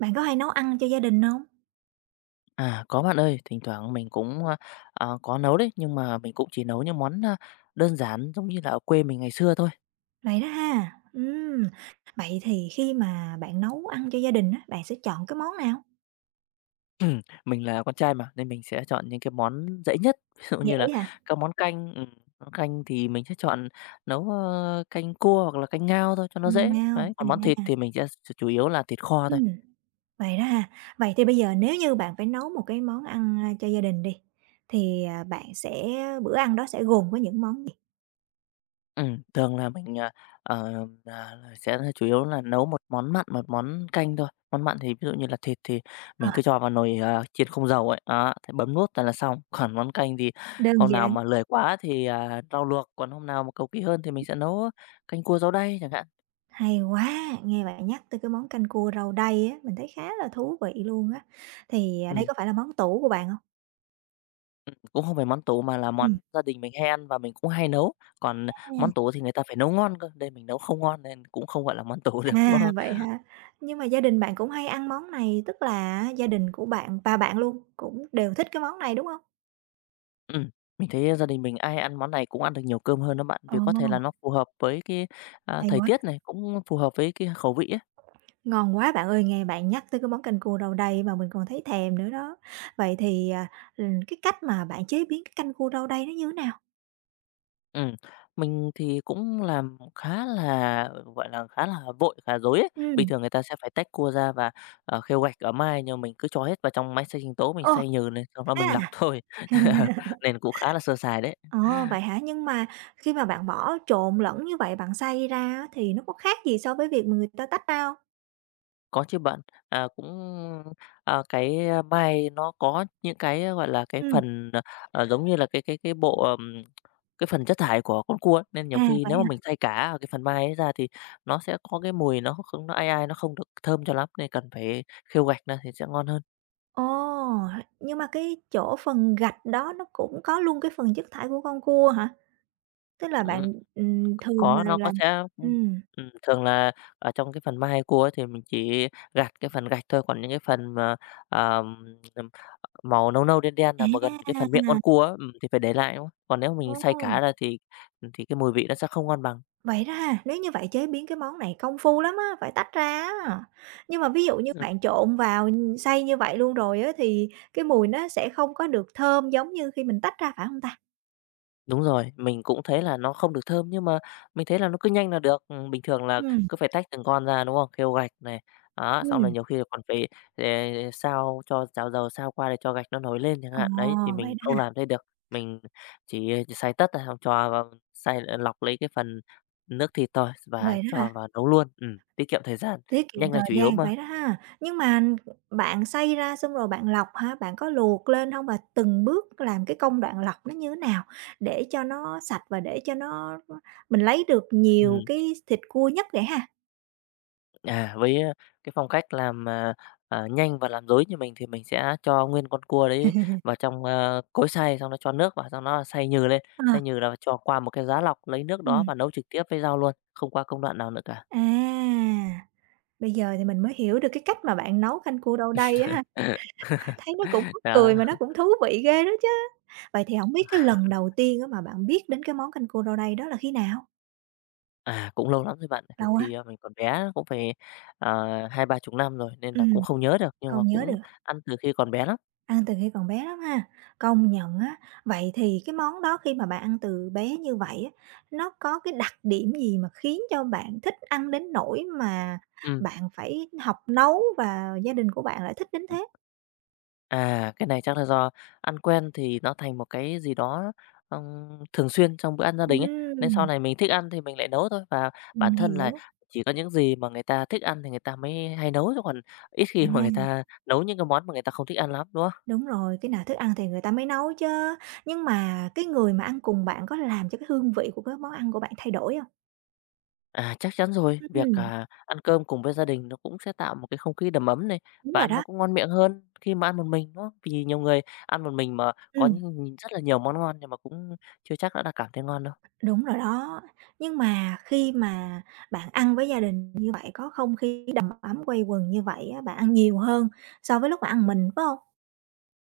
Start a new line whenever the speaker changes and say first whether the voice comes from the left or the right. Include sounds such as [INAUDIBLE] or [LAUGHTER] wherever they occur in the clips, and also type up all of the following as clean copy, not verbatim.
right: Bạn có hay nấu ăn cho gia đình hông?
left: À, có bạn ơi, thỉnh thoảng mình cũng, có nấu đấy, nhưng mà mình cũng chỉ nấu những món, đơn giản giống như là ở quê mình ngày xưa thôi.
right: Vậy đó ha. Vậy thì khi mà bạn nấu ăn cho gia đình á, bạn sẽ chọn cái món nào?
left: [CLEARS THROAT] Mình là con trai mà, nên mình sẽ chọn những cái món dễ nhất, [LAUGHS] ví dụ
right: Dễ
left: như là
right: à,
left: các món canh thì mình sẽ chọn nấu, canh cua hoặc là canh ngao thôi cho nó
right: canh
left: dễ,
right: ngao,
left: đấy, còn món thịt
right: à,
left: thì mình sẽ chủ yếu là thịt kho thôi.
right: ừm, vậy đó ha. Vậy thì bây giờ nếu như bạn phải nấu một cái món ăn, cho gia đình đi, thì, à, bạn sẽ bữa ăn đó sẽ gồm có những món gì?
left: Thường là mình, sẽ chủ yếu là nấu một món mặn, một món canh thôi. Món mặn thì ví dụ như là thịt thì
right: Ờ,
left: mình cứ cho vào nồi, chiên không dầu ấy, đó, thế bấm nút là xong. Còn món canh thì
right: đơn
left: hôm nào
right: giản,
left: mà lười quá thì, rau luộc, còn hôm nào mà cầu kỳ hơn thì mình sẽ nấu canh cua rau đay chẳng hạn.
right: hay quá! Nghe bạn nhắc tới cái món canh cua rau đay á, mình thấy khá là thú vị luôn á. Đây
left: Ừm,
right: có phải là món tủ của bạn hông?
left: Cũng không phải món tủ mà là
right: Ừm.
left: món gia đình mình hay ăn và mình cũng hay nấu. Còn
right: À.
left: món tủ thì người ta phải nấu ngon cơ, đây mình nấu không ngon nên cũng không gọi là món tủ [LAUGHS] được, đúng
right: À,
left: không?
right: vậy hả? Nhưng mà gia đình bạn cũng hay ăn món này, tức là á gia đình của bạn và bạn luôn cũng đều thích cái món này, đúng không?
left: Ừm, mình thấy ờ, gia đình mình ai ăn món này cũng ăn được nhiều cơm hơn đó bạn,
right: Ồ,
left: vì có thể là nó phù hợp với cái,
right: hay
left: thời
right: quá,
left: tiết này, cũng phù hợp với cái khẩu vị ấy.
right: ngon quá bạn ơi, nghe bạn nhắc tới cái món canh cua rau đay mà mình còn thấy thèm nữa đó. Vậy thì cái cách mà bạn chế biến cái canh cua rau đay nó như thế nào?
left: Ừm, mình thì cũng làm khá là, gọi là, khá là vội, khá rối ấy. Bình
right: Ừm,
left: thường người ta sẽ phải tách cua ra và, khêu gạch ở mai, nhưng mà mình cứ cho hết vào trong máy xay sinh tố, mình
right: ồ,
left: xay nhừ lên, xong đó
right: thế
left: mình lọc
right: à?
left: thôi, [LAUGHS]
right: [LAUGHS]
left: nên cũng khá là sơ sài đấy.
right: Ồ, vậy hả? Nhưng mà khi mà bạn bỏ trộn lẫn như vậy, bạn xay ra á thì nó có khác gì so với việc mà người ta tách ra hông?
left: Có chứ bạn. À, cũng, à, cái, mai nó có những cái, à, gọi là, cái
right: Ừm,
left: phần, giống như là cái bộ, cái phần chất thải của con cua ấy, nên nhiều
right: à,
left: khi
right: vậy
left: nếu mà mình
right: hả?
left: thay cá ở cái phần mai ấy ra thì nó sẽ có cái mùi nó không ai ai, nó không được thơm cho lắm, nên cần phải khêu gạch ra thì sẽ ngon hơn.
right: Ồ! Nhưng mà cái chỗ phần gạch đó nó cũng có luôn cái phần chất thải của con cua hả? Tức là
left: Ừm.
right: bạn, thường
left: Có,
right: là
left: nó có
right: là
left: sẽ
right: ừm,
left: thường là ở trong cái phần Mahagua ấy thì mình chỉ gạt cái phần gạch thôi, còn những cái phần mà, ờm, ừm, màu nâu nâu, đen đen, là mà gần cái phần miệng con
right: à,
left: cua á, thì phải để lại, đúng không? Còn nếu mình xay
right: ô,
left: cá ra thì cái mùi vị nó sẽ không ngon bằng.
right: vậy đó ha, nếu như vậy chế biến cái món này công phu lắm á, phải tách ra á. Nhưng mà ví dụ như
left: Ừ.
right: bạn trộn vào, xay như vậy luôn rồi á thì cái mùi nó sẽ không có được thơm giống như khi mình tách ra, phải không ta?
left: Đúng rồi, mình cũng thấy là nó không được thơm nhưng mà mình thấy là nó cứ nhanh là được. Bình thường là
right: Ừm,
left: cứ phải tách từng con ra, đúng không? Khêu gạch này, đó, xong rồi
right: ừm,
left: nhiều khi còn phải, ờ, sao cho chảo dầu sao qua để cho gạch nó nổi lên chẳng
right: ồ,
left: hạn. Đấy, thì mình
right: vậy đó
left: không
right: ha,
left: làm thế được, mình chỉ ờ, xay tất ra xong cho vào xay ờ, lọc lấy cái phần nước thịt thôi và
right: vậy đó
left: cho
right: hả?
left: vào nấu luôn. Tiết kiệm thời gian,
right: Tiết kiệm
left: nhanh là
right: thời
left: chủ yếu
right: gian,
left: mà.
right: vậy đó ha. Nhưng mà bạn xay ra xong rồi bạn lọc hả? Bạn có luộc lên hông? Và từng bước làm cái công đoạn lọc nó như thế nào để cho nó sạch và để cho nó mình lấy được nhiều
left: Ừm.
right: cái thịt cua nhất vậy ha?
left: À, với, cái phong cách làm, nhanh và làm rối như mình thì mình sẽ cho nguyên con cua đấy vào trong, cối xay, xong đó cho nước vào, xong nó xay nhừ lên,
right: Ờ,
left: xay nhừ là cho qua một cái giá lọc, lấy nước đó
right: ừm.
left: và nấu trực tiếp với rau luôn, không qua công đoạn nào nữa cả.
right: À, bây giờ thì mình mới hiểu được cái cách mà bạn nấu canh cua đâu đây á ha.
left: [LAUGHS]
right: Thấy nó cũng mắc cười
left: Đó,
right: mà nó cũng thú vị ghê đó chứ. Vậy thì hổng biết cái lần đầu tiên á mà bạn biết đến cái món canh cua đâu đây đó là khi nào?
left: à, cũng lâu lắm rồi bạn, từ
right: Lâu
left: khi,
right: quá?
left: mình còn bé cũng phải, 2 3 chục năm rồi nên là cũng
right: Ừm,
left: không nhớ được, nhưng mà
right: không nhớ
left: cũng
right: được.
left: ăn từ khi còn bé lắm.
right: Ăn từ khi còn bé lắm ha. Công nhận á, vậy thì cái món đó khi mà bạn ăn từ bé như vậy á, nó có cái đặc điểm gì mà khiến cho bạn thích ăn đến nỗi mà
left: Ừm.
right: bạn phải học nấu và gia đình của bạn lại thích đến thế?
left: À, cái này chắc là do ăn quen thì nó thành một cái gì đó, thường xuyên trong bữa ăn gia đình ấy, nên sau
right: Ừm,
left: này mình thích ăn thì mình lại nấu thôi. Và bản
right: mình
left: thân là
right: hiểu.
left: chỉ có những gì mà người ta thích ăn thì người ta mới hay nấu, chứ còn ít khi mà người
right: À,
left: ta nấu những cái món mà người ta không thích ăn lắm, đúng không?
right: đúng rồi, cái nào thức ăn thì người ta mới nấu chứ. Nhưng mà cái người mà ăn cùng bạn có làm cho cái hương vị của cái món ăn của bạn thay đổi không?
left: À, chắc chắn rồi, việc,
right: Ừm,
left: ăn cơm cùng với gia đình nó cũng sẽ tạo một cái không khí đầm ấm này,
right: đúng
left: và
right: rồi
left: ăn nó
right: đó.
left: cũng ngon miệng hơn khi mà ăn một mình, đúng không? Vì nhiều người ăn một mình mà có
right: Ừm.
left: những rất là nhiều món ngon nhưng mà cũng chưa chắc đã là cảm thấy ngon đâu.
right: Đúng rồi đó. Nhưng mà khi mà bạn ăn với gia đình như vậy, có không khí đầm ấm quây quần như vậy á, bạn ăn nhiều hơn so với lúc bạn ăn mình, phải hông?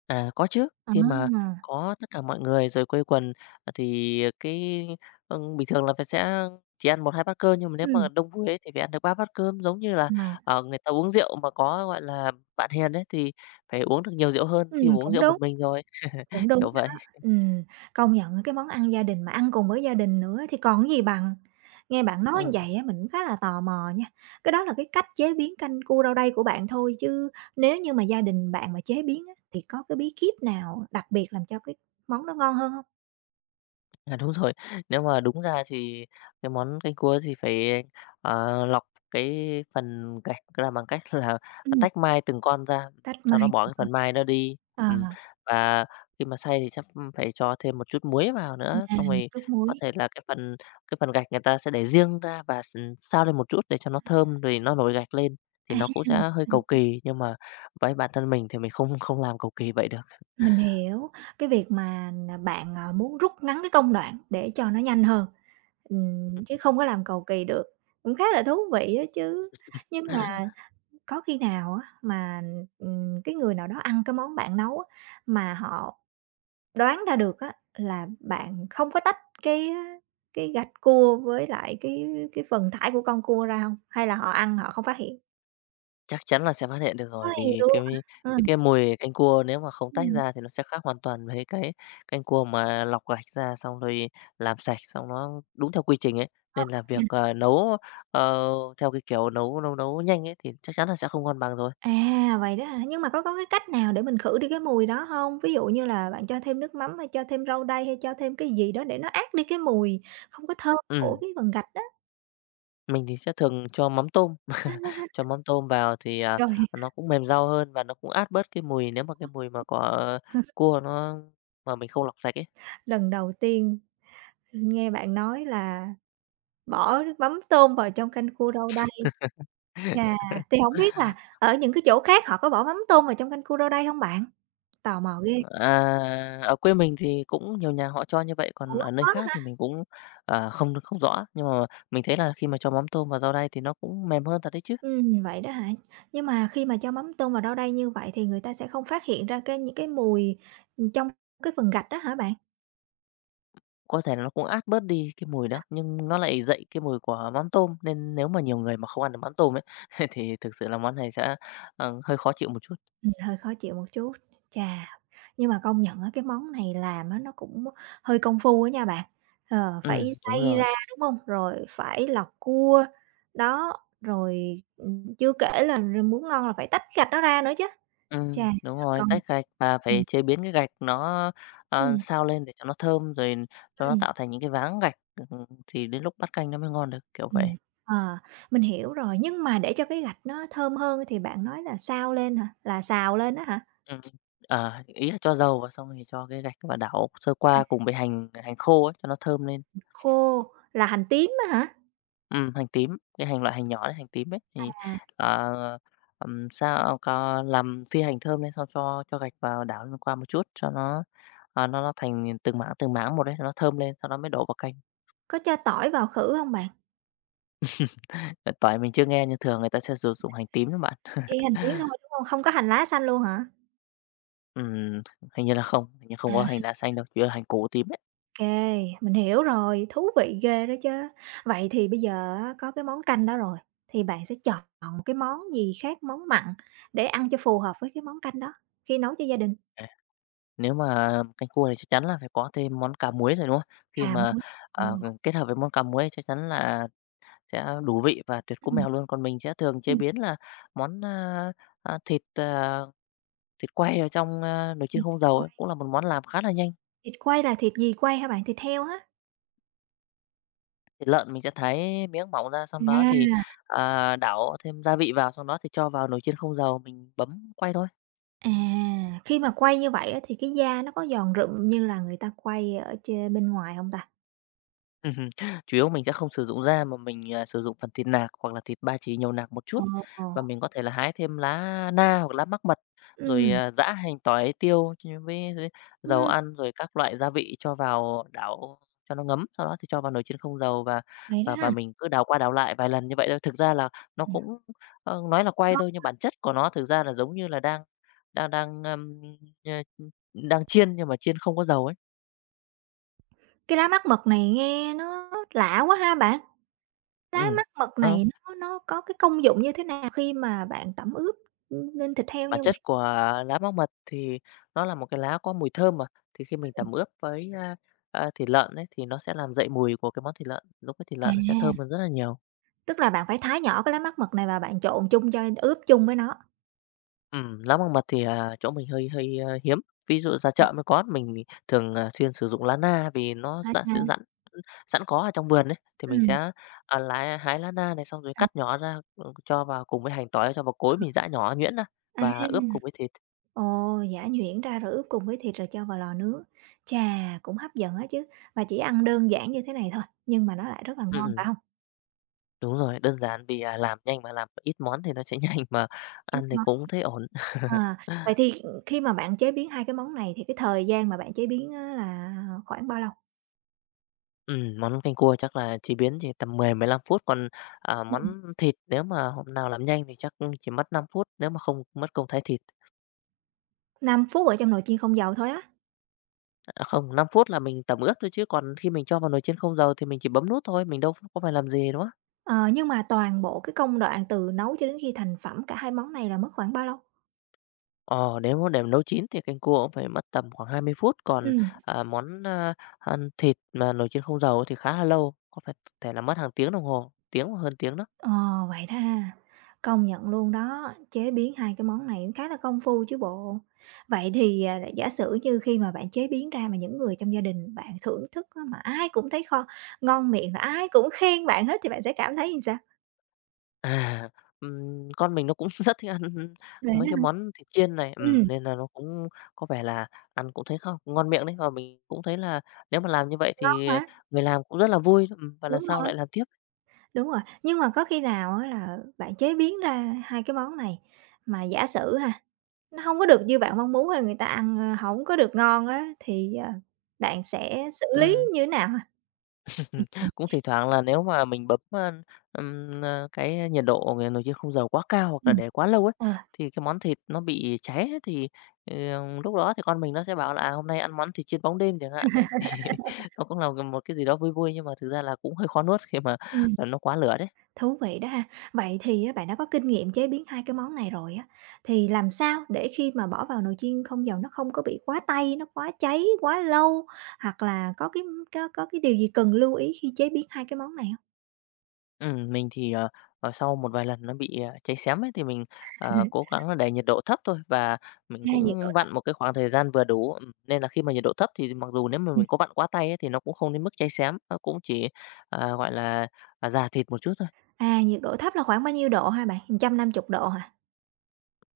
left: À, có chứ, khi mà
right: À,
left: có tất cả mọi người rồi quây quần, thì cái, bình thường là phải sẽ chỉ ăn 1 2 bát cơm, nhưng mà nếu mà
right: ừm,
left: đông vui ấy thì phải ăn được 3 bát cơm. Giống như là,
right: ờ,
left: người ta uống rượu mà có, gọi là, bạn hiền ấy, thì phải uống được nhiều rượu hơn khi
right: ừm,
left: mà uống
right: cũng
left: rượu một
right: đúng,
left: mình rồi,
right: cũng đúng
left: kiểu vậy.
right: đó. Công nhận á, cái món ăn gia đình mà ăn cùng với gia đình nữa thì còn cái gì bằng. Nghe bạn nói như
left: Ừm.
right: vậy á, mình cũng khá là tò mò nha, cái đó là cái cách chế biến canh cua rau đay của bạn thôi, chứ nếu như mà gia đình bạn mà chế biến á, thì có cái bí kíp nào đặc biệt làm cho cái món đó ngon hơn hông?
left: À, đúng rồi. Nếu mà đúng ra thì cái món canh cua thì phải, lọc cái phần gạch ra bằng cách là [LAUGHS]
right: Ừm.
left: tách mai từng con ra,
right: Tách
left: sau đó
right: mai,
left: bỏ cái phần
right: [UNINTELLIGIBLE]
left: mai đó đi.
right: ờ,
left: Ừm, và khi mà xay thì chắc phải cho thêm một chút muối vào nữa,
right: à,
left: xong
right: một
left: rồi
right: chút
left: có
right: muối.
left: thể là cái phần gạch người ta sẽ để riêng ra và xao lên một chút để cho nó thơm rồi nó nổi gạch lên, thì
right: À,
left: nó cũng sẽ hơi cầu kỳ, nhưng mà với bản thân mình thì mình không không làm cầu kỳ vậy được.
right: mình hiểu, cái việc mà bạn, muốn rút ngắn cái công đoạn để cho nó nhanh hơn, chứ không
left: [LAUGHS]
right: có làm cầu kỳ được, cũng khá là thú vị á chứ. Nhưng mà có khi nào á mà cái người nào đó ăn cái món bạn nấu á, mà họ đoán ra được á là bạn không có tách cái, á, cái gạch cua với lại cái phần thải của con cua ra hông? Hay là họ ăn họ không phát hiện?
left: Chắc chắn là sẽ phát hiện được rồi,
right: Phát hiện
left: vì
right: luôn
left: cái
right: hả?
left: cái cái mùi canh cua nếu mà không tách
right: Ừm.
left: ra thì nó sẽ khác hoàn toàn với cái canh cua mà lọc gạch ra xong rồi làm sạch, xong nó đúng theo quy trình ấy. Nên là việc,
right: À,
left: nấu, ờ, theo cái kiểu nấu nấu nấu nhanh ấy thì chắc chắn là sẽ không ngon bằng rồi.
right: à, vậy đó hả? Nhưng mà có cái cách nào để mình khử đi cái mùi đó hông? Ví dụ như là bạn cho thêm nước mắm hay cho thêm rau đay hay cho thêm cái gì đó để nó át đi cái mùi không có thơm của
left: Ừm,
right: cái phần gạch đó.
left: mình thì sẽ thường cho
right: [LAUGHS] À,
left: mắm tôm vào thì,
right: Trời,
left: nó cũng mềm rau hơn và nó cũng át bớt cái mùi nếu mà cái mùi mà của cua nó mà mình không lọc sạch ấy.
right: lần đầu tiên nghe bạn nói là bỏ mắm tôm vào trong canh cua rau đay, chà, thì
left: [LAUGHS]
right: hổng biết là ở những cái chỗ khác họ có bỏ mắm tôm vào trong canh cua rau đay hông bạn? Tò mò ghê.
left: À, ở quê mình thì cũng nhiều nhà họ cho như vậy, còn
right: Ủa,
left: ở nơi
right: có
left: khác thì mình cũng, không không rõ. Nhưng mà mình thấy là khi mà cho mắm tôm vào rau đay thì nó cũng mềm hơn thật đấy chứ.
right: Vậy đó hả? Nhưng mà khi mà cho mắm tôm vào rau đay như vậy thì người ta sẽ không phát hiện ra cái những cái mùi, trong cái phần gạch đó hả bạn?
left: Có thể là nó cũng át bớt đi cái mùi đó, nhưng nó lại dậy cái mùi của mắm tôm, nên nếu mà nhiều người mà không ăn được mắm tôm ấy, [LAUGHS] thì thực sự là món này sẽ, hơi khó chịu một chút.
right: Hơi khó chịu một chút. Chà, nhưng mà công nhận á, cái món này làm á, nó cũng hơi công phu á nha bạn. Ờ, phải
left: Đúng
right: xay
left: rồi.
right: ra, đúng không? Rồi phải lọc cua, đó, rồi, chưa kể là muốn ngon là phải tách gạch nó ra nữa chứ. Chà,
left: Đúng rồi,
right: công
left: tách gạch và
right: ừm,
left: phải chế biến cái gạch nó,
right: ừm,
left: xào lên để cho nó thơm, rồi cho nó
right: ừm.
left: tạo thành những cái váng gạch, thì đến lúc bắt canh nó mới ngon được, kiểu vậy.
right: Ừm, ờ, mình hiểu rồi, nhưng mà để cho cái gạch nó thơm hơn thì bạn nói là xao lên hả? Là xào lên á hả?
left: Ừm, à, ý là cho dầu vào xong thì cho cái gạch và đảo sơ
right: À,
left: qua cùng với hành hành khô ấy cho nó thơm lên.
right: khô là hành tím á hả?
left: Hành tím, cái hành loại hành nhỏ đấy, hành tím ấy thì,
right: À,
left: ờ, sao có làm phi hành thơm lên xong cho gạch vào đảo lên qua một chút cho nó, à, nó thành từng mảng một đấy nó thơm lên, sau đó mới đổ vào canh.
right: có cho tỏi vào khử hông bạn?
left: [LAUGHS] Tỏi mình chưa nghe nhưng thường người ta sẽ sử dụng hành tím đó bạn. [LAUGHS]
right: Chỉ hành tím thôi, đúng hông? Không có hành lá xanh luôn hả?
left: Ừm, hình như là không, hình như không
right: À,
left: có hành
right: ô
left: lá xanh đâu, chỉ là hành củ tím ấy.
right: kê, mình hiểu rồi, thú vị ghê đó chứ. Vậy thì bây giờ á có cái món canh đó rồi, thì bạn sẽ chọn cái món gì khác món mặn để ăn cho phù hợp với cái món canh đó khi nấu cho gia đình?
left: Nếu mà canh cua thì chắc chắn là phải có thêm món cá muối rồi, đúng không? Khi
right: Cà
left: mà,
right: muối,
left: ờ, kết hợp với món cá muối chắc chắn là sẽ đủ vị và tuyệt cú
right: ừm,
left: mèo luôn. Còn mình sẽ thường chế
right: ừm,
left: biến là món, thịt, thịt quay ở trong, nồi chiên
right: ừm.
left: không dầu ấy, cũng là một món làm khá là nhanh.
right: Thịt quay là thịt gì quay hả bạn? Thịt heo hả?
left: Thịt lợn mình sẽ thái miếng mỏng ra, xong đó thì,
right: À,
left: đảo thêm gia vị vào, xong đó thì cho vào nồi chiên không dầu, mình bấm quay thôi.
right: à, khi mà quay như vậy á thì cái da nó có giòn rụm như là người ta quay ở chê bên ngoài không ta?
left: Hừm. Chủ yếu mình sẽ không sử dụng da mà mình, sử dụng phần thịt nạc hoặc là thịt ba chỉ nhiều nạc một chút,
right: Ồ,
left: và mình có thể là hái thêm lá na hoặc lá mắc mật, rồi,
right: ừm,
left: giã hành, tỏi, tiêu ch với dầu
right: ừm,
left: ăn, rồi các loại gia vị cho vào đảo cho nó ngấm, sau đó thì cho vào nồi chiên không dầu và
right: vậy đó
left: và
right: ha.
left: và mình cứ đảo qua đảo lại vài lần như vậy thôi. Thực ra là nó
right: Ừm,
left: cũng, nói là quay
right: ngon.
left: thôi nhưng bản chất của nó thực ra là giống như là đang đang đang, ưm, ơ, đang chiên nhưng mà chiên không có dầu ấy.
right: Cái lá mắc mật này nghe nó lạ quá ha bạn. Lá
left: Ừ,
right: mắc mật
left: nó.
right: này nó có cái công dụng như thế nào khi mà bạn tẩm ướp, lên thịt heo
left: Bản
right: như vậy?
left: chất của lá móc mật thì nó là một cái lá có mùi thơm mà, thì khi mình tẩm ướp với, thịt lợn ấy, thì nó sẽ làm dậy mùi của cái món thịt lợn, lúc ấy thịt
right: À,
left: lợn nó sẽ thơm hơn rất là nhiều.
right: tức là bạn phải thái nhỏ cái lá mắc mật này và bạn trộn chung cho ướp chung với nó.
left: Lá móc mật thì, chỗ mình hơi hơi, hiếm, ví dụ ra
right: Ừm,
left: chợ mới có, mình thì thường, xuyên sử dụng lá na vì nó
right: à, à,
left: sẵn sẵn có ở trong vườn ấy, thì mình
right: ừm,
left: sẽ, lá hái lá na này xong rồi
right: à,
left: cắt nhỏ ra, ừ, cho vào cùng với hành tỏi, cho vào cối mình giã nhỏ nhuyễn ra
right: à.
left: và ướp cùng với thịt.
right: Ồ, giả nhuyễn ra rồi ướp cùng với thịt rồi cho vào lò nướng. Chà, cũng hấp dẫn á chứ, và chỉ ăn đơn giản như thế này thôi, nhưng mà nó lại rất là
left: Ừm,
right: ngon,
left: ừm.
right: phải không?
left: Đúng rồi, đơn giản vì, làm nhanh mà làm ít món thì nó sẽ [LAUGHS] nhanh mà
right: Cái
left: ăn thì
right: món
left: cũng
right: này
left: thấy ổn.
right: À, vậy thì khi mà bạn chế biến hai cái món này thì cái thời gian mà bạn chế biến á là khoảng bao lâu?
left: Món canh cua chắc là chế biến chỉ tầm mười mười 15 phút, còn,
right: Ừm.
left: món thịt nếu mà hôm nào làm nhanh thì chắc chỉ mất 5 phút nếu mà không mất công thái thịt.
right: 5 phút ở trong nồi chiên không dầu thôi á?
left: À, không, 5 phút là mình tẩm ướp thôi chứ còn khi mình cho vào nồi chiên không dầu thì mình chỉ bấm nút thôi, mình đâu có phải làm gì, đúng không?
right: Ờ, nhưng mà toàn bộ cái công đoạn từ nấu cho đến khi thành phẩm cả hai món này là mất khoảng bao lâu?
left: Ờ, nếu mà để nấu chín thì canh cua cũng phải mất tầm khoảng 20 phút, còn,
right: Ừm.
left: món, ăn thịt mà nồi chiên không dầu thì khá là lâu, có phải thể là mất hàng tiếng đồng hồ, tiếng hoặc hơn tiếng đó.
right: Ờ, vậy đó ha. Công nhận luôn đó, chế biến hai cái món này cũng khá là công phu chứ bộ. Vậy thì giả sử như khi mà bạn chế biến ra mà những người trong gia đình bạn thưởng thức á, mà ai cũng thấy kho ngon miệng, rồi ai cũng khen bạn hết thì bạn sẽ cảm thấy như sao?
left: À, con mình nó cũng [LAUGHS] rất thích ăn
right: Vậy
left: mấy
right: đó
left: cái
right: hả?
left: món thịt chiên này,
right: Ừm,
left: nên là nó cũng có vẻ là ăn cũng thấy không ngon miệng đấy. Và mình cũng thấy là nếu mà làm như vậy
right: ngon
left: thì,
right: quá,
left: người làm cũng rất là vui, và lần
right: đúng
left: sau
right: rồi,
left: lại làm tiếp.
right: đúng rồi. Nhưng mà có khi nào á là bạn chế biến ra hai cái món này mà giả sử ha, nó không có được như bạn mong muốn hay người ta ăn, ơ, hổng có được ngon á, thì bạn sẽ xử lý
left: Ừm.
right: như thế nào ha?
left: [LAUGHS] Ừm, cũng thỉnh thoảng là nếu mà mình bấm, cái nhiệt độ nồi chiên không dầu quá cao hoặc là
right: Ừm.
left: để quá lâu ấy,
right: Ờ.
left: thì cái món thịt nó bị cháy ấy, thì, ờ, lúc đó thì con mình nó sẽ bảo là, hôm nay ăn món thịt chiên bóng đêm chẳng hạn đấy. [LAUGHS] Thì nó cũng là một cái gì đó vui vui nhưng mà thực ra là cũng hơi khó nuốt khi mà,
right: Ừ.
left: nó quá lửa đấy.
right: Thú vị đó ha. Vậy thì á, bạn đã có kinh nghiệm chế biến 2 cái món này rồi á, thì làm sao để khi mà bỏ vào nồi chiên không dầu nó không có bị quá tay, nó quá cháy, quá lâu, hoặc là có cái có cái điều gì cần lưu ý khi chế biến 2 cái món này không?
left: Mình thì, sau một vài lần nó bị, cháy xém ấy, thì mình, cố
right: [LAUGHS]
left: gắng là để nhiệt độ thấp thôi và mình
right: À, nhiệt độ
left: cũng
right: thấp,
left: vặn một cái khoảng thời gian vừa đủ. Nên là khi mà nhiệt độ thấp thì mặc dù nếu mà
right: Ừm.
left: mình có vặn quá tay ấy, thì nó cũng không đến mức cháy xém, nó cũng chỉ, gọi là, già thịt một chút thôi.
right: À, nhiệt độ thấp là khoảng bao nhiêu độ hả bạn? 150 độ hả?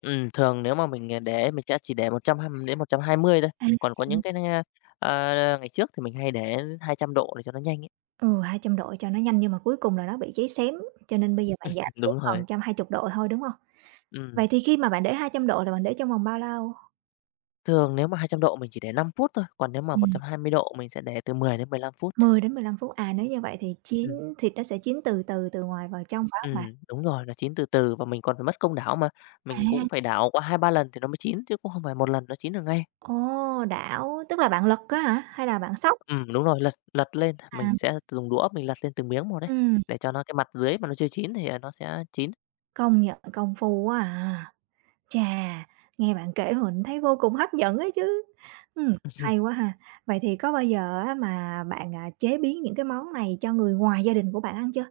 left: Thường nếu mà mình, để mình sẽ chỉ để 120 đến 120 thôi,
right: À, hai
left: còn có những
right: trăm
left: cái, ờ, ngày trước thì mình hay để đến 200 độ để cho nó nhanh ấy.
right: ừ, 200 độ cho nó nhanh nhưng mà cuối cùng là nó bị cháy xém, cho nên bây giờ
left: Ừ,
right: bạn giảm xuống
left: đúng
right: còn
left: rồi,
right: 120 độ thôi, đúng không?
left: ừm,
right: Vậy thì khi mà bạn để 200 độ là bạn để trong vòng bao lâu?
left: thường nếu mà 200 độ mình chỉ để 5 phút thôi, còn nếu mà một
right: Ừm.
left: trăm hai mươi độ mình sẽ để từ 10 đến 15 phút.
right: 10-15 phút, à, nếu như vậy thì chín
left: Ừm,
right: thịt nó sẽ chín từ từ từ ngoài vào trong phải không bạn?
left: đúng rồi, nó chín từ từ và mình còn phải mất công đảo mà, mình
right: À,
left: cũng phải đảo qua hai ba lần thì nó mới chín chứ cũng không phải một lần nó chín được ngay.
right: ồ, đảo, tức là bạn lật á hả, hay là bạn xóc?
left: Đúng rồi, lật lật lên,
right: À,
left: mình sẽ dùng đũa mình lật lên từng miếng một đấy
right: ừm,
left: để cho nó cái mặt dưới mà nó chưa chín thì, nó sẽ chín.
right: công nhận công phu quá à. Chà, nghe bạn kể mình thấy vô cùng hấp dẫn ấy chứ. Hay
left: [LAUGHS]
right: quá ha. Vậy thì có bao giờ á mà bạn chế biến những cái món này cho người ngoài gia đình của bạn ăn chưa?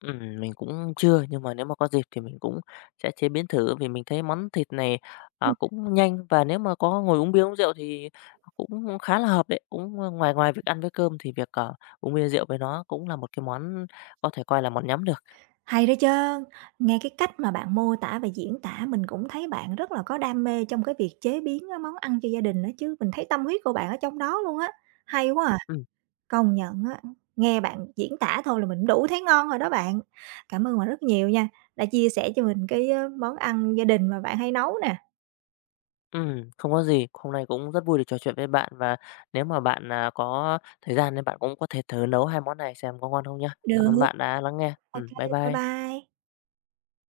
left: Mình cũng chưa, nhưng mà nếu mà có dịp thì mình cũng sẽ chế biến thử vì mình thấy món thịt này, cũng nhanh và nếu mà có ngồi uống bia uống rượu thì cũng khá là hợp đấy. Cũng ờ, ngoài ngoài việc ăn với cơm thì việc, uống bia rượu với nó cũng là một cái món có thể coi là món nhắm được.
right: Hay đó chớ! Nghe cái cách mà bạn mô tả và diễn tả mình cũng thấy bạn rất là có đam mê trong cái việc chế biến á món ăn cho gia đình đó chứ, mình thấy tâm huyết của bạn ở trong đó luôn á. Hay quá à!
left: Ừm.
right: Công nhận á, nghe bạn diễn tả thôi là mình đủ thấy ngon rồi đó bạn. Cảm ơn bạn rất nhiều nha, đã chia sẻ cho mình cái, ơ, món ăn gia đình mà bạn hay nấu nè.
left: Không có gì. Hôm nay cũng rất vui được trò chuyện với bạn và nếu mà bạn, có thời gian thì bạn cũng có thể thử nấu 2 món này xem có ngon không nhá. Cảm
right: Được,
left: ơn bạn đã lắng nghe.
right: ok,
left: Bye
right: bye
left: bye.
right: bye.